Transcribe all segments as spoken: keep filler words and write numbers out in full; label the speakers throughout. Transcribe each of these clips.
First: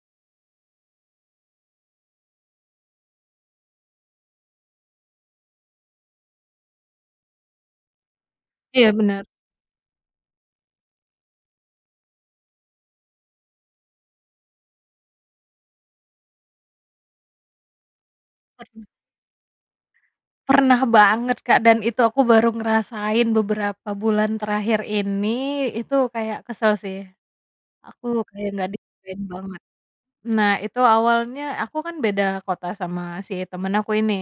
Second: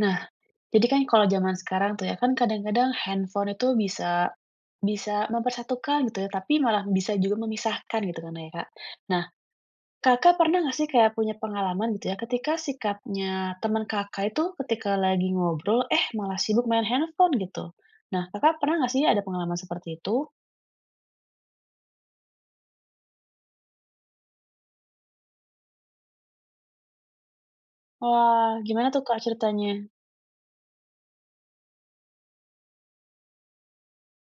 Speaker 1: Nah, jadi kan kalau jaman sekarang tuh ya, kan kadang-kadang handphone itu bisa, bisa mempersatukan gitu ya, tapi malah bisa juga memisahkan gitu kan ya, Kak.
Speaker 2: Iya,
Speaker 1: Nah,
Speaker 2: benar.
Speaker 1: Kakak pernah nggak sih kayak punya pengalaman gitu ya, ketika sikapnya temen Kakak itu ketika lagi ngobrol, eh, malah sibuk main handphone, gitu? Nah, Kakak pernah
Speaker 2: Pernah.
Speaker 1: nggak sih ada pengalaman seperti itu?
Speaker 2: Pernah banget, Kak, dan itu aku baru ngerasain beberapa bulan terakhir ini. Itu kayak kesel, sih. Aku
Speaker 1: Wah,
Speaker 2: kayak nggak
Speaker 1: gimana tuh, Kak,
Speaker 2: dihargain banget.
Speaker 1: ceritanya?
Speaker 2: Nah, itu awalnya aku kan beda kota sama si temen aku ini.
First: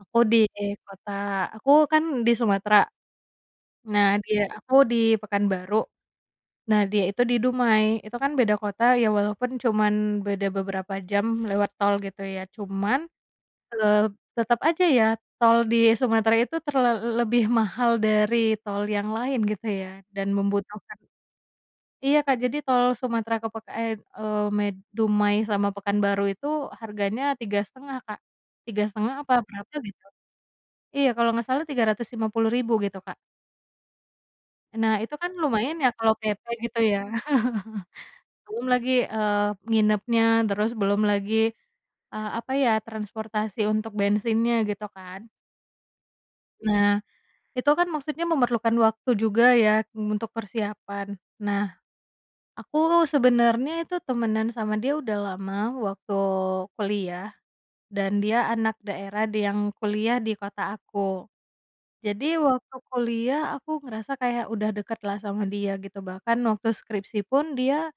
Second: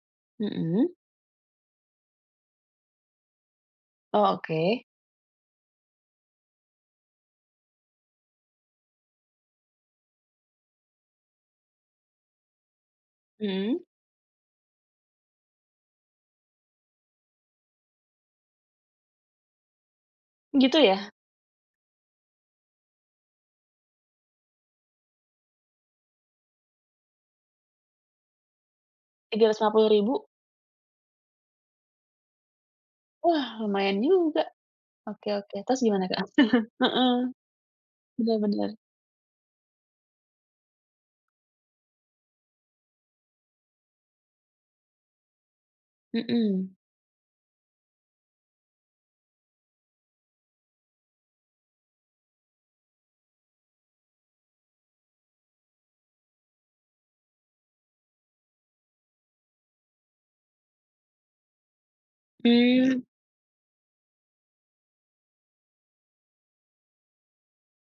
Speaker 2: Aku di
Speaker 1: Mhm?
Speaker 2: kota aku kan di Sumatera, nah
Speaker 1: Oh,
Speaker 2: dia aku
Speaker 1: oke.
Speaker 2: di Pekanbaru, nah, dia itu di Dumai. Itu kan beda kota ya, walaupun cuman beda beberapa jam lewat tol, gitu ya. Cuman,
Speaker 1: Mhm.
Speaker 2: eee, tetep aja ya, tol di Sumatera itu terlal lebih mahal dari tol yang lain gitu ya, dan
Speaker 1: Gitu,
Speaker 2: membutuhkan
Speaker 1: ya?
Speaker 2: Iya, Kak, jadi tol Sumatera ke pekan eee, med Dumai sama Pekanbaru itu harganya tiga setengah Kak. tiga setengah apa
Speaker 1: tiga ratus lima
Speaker 2: berapa,
Speaker 1: puluh
Speaker 2: gitu?
Speaker 1: ribu.
Speaker 2: Iya, kalau gak salah tiga ratus lima puluh ribu gitu, Kak.
Speaker 1: Wah, lumayan juga.
Speaker 2: Nah, itu
Speaker 1: Oke
Speaker 2: kan
Speaker 1: oke.
Speaker 2: lumayan
Speaker 1: Terus
Speaker 2: ya
Speaker 1: gimana,
Speaker 2: kalau
Speaker 1: Kak?
Speaker 2: PP gitu, ya.
Speaker 1: Heeh. Bener
Speaker 2: Belum
Speaker 1: bener.
Speaker 2: lagi, eee, nginepnya, terus belum lagi, eee, apa ya, transportasi untuk bensinnya, gitu kan.
Speaker 1: Mhm.
Speaker 2: Nah, itu kan maksudnya memerlukan waktu juga ya, eee, untuk persiapan. Nah, aku sebenernya itu temenan sama dia udah lama, waktu kuliah dan dia anak daerah d yang kuliah di kota aku. Jadi waktu
Speaker 1: Mmm.
Speaker 2: kuliah, aku ngerasa kayak udah deketlah sama dia gitu, bahkan waktu skripsi pun dia,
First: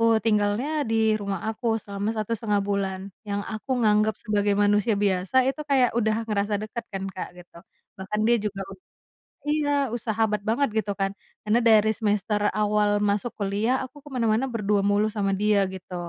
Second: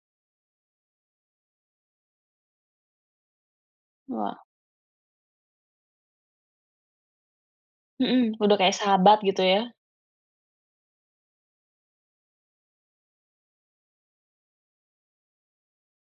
Speaker 2: eee, tinggalnya di rumah aku selama satu setengah bulan, yang aku nganggep
Speaker 1: Wah.
Speaker 2: sebagai manusia biasa itu kayak udah ngerasa deket kan, Kak, gitu. Bahkan dia
Speaker 1: Mhm, udah
Speaker 2: juga
Speaker 1: kayak
Speaker 2: ud
Speaker 1: sahabat gitu, ya.
Speaker 2: iya, e sahabat banget, gitu kan. Karena dari semester awal masuk kuliah aku ke mana-mana berdua mulu sama dia, gitu.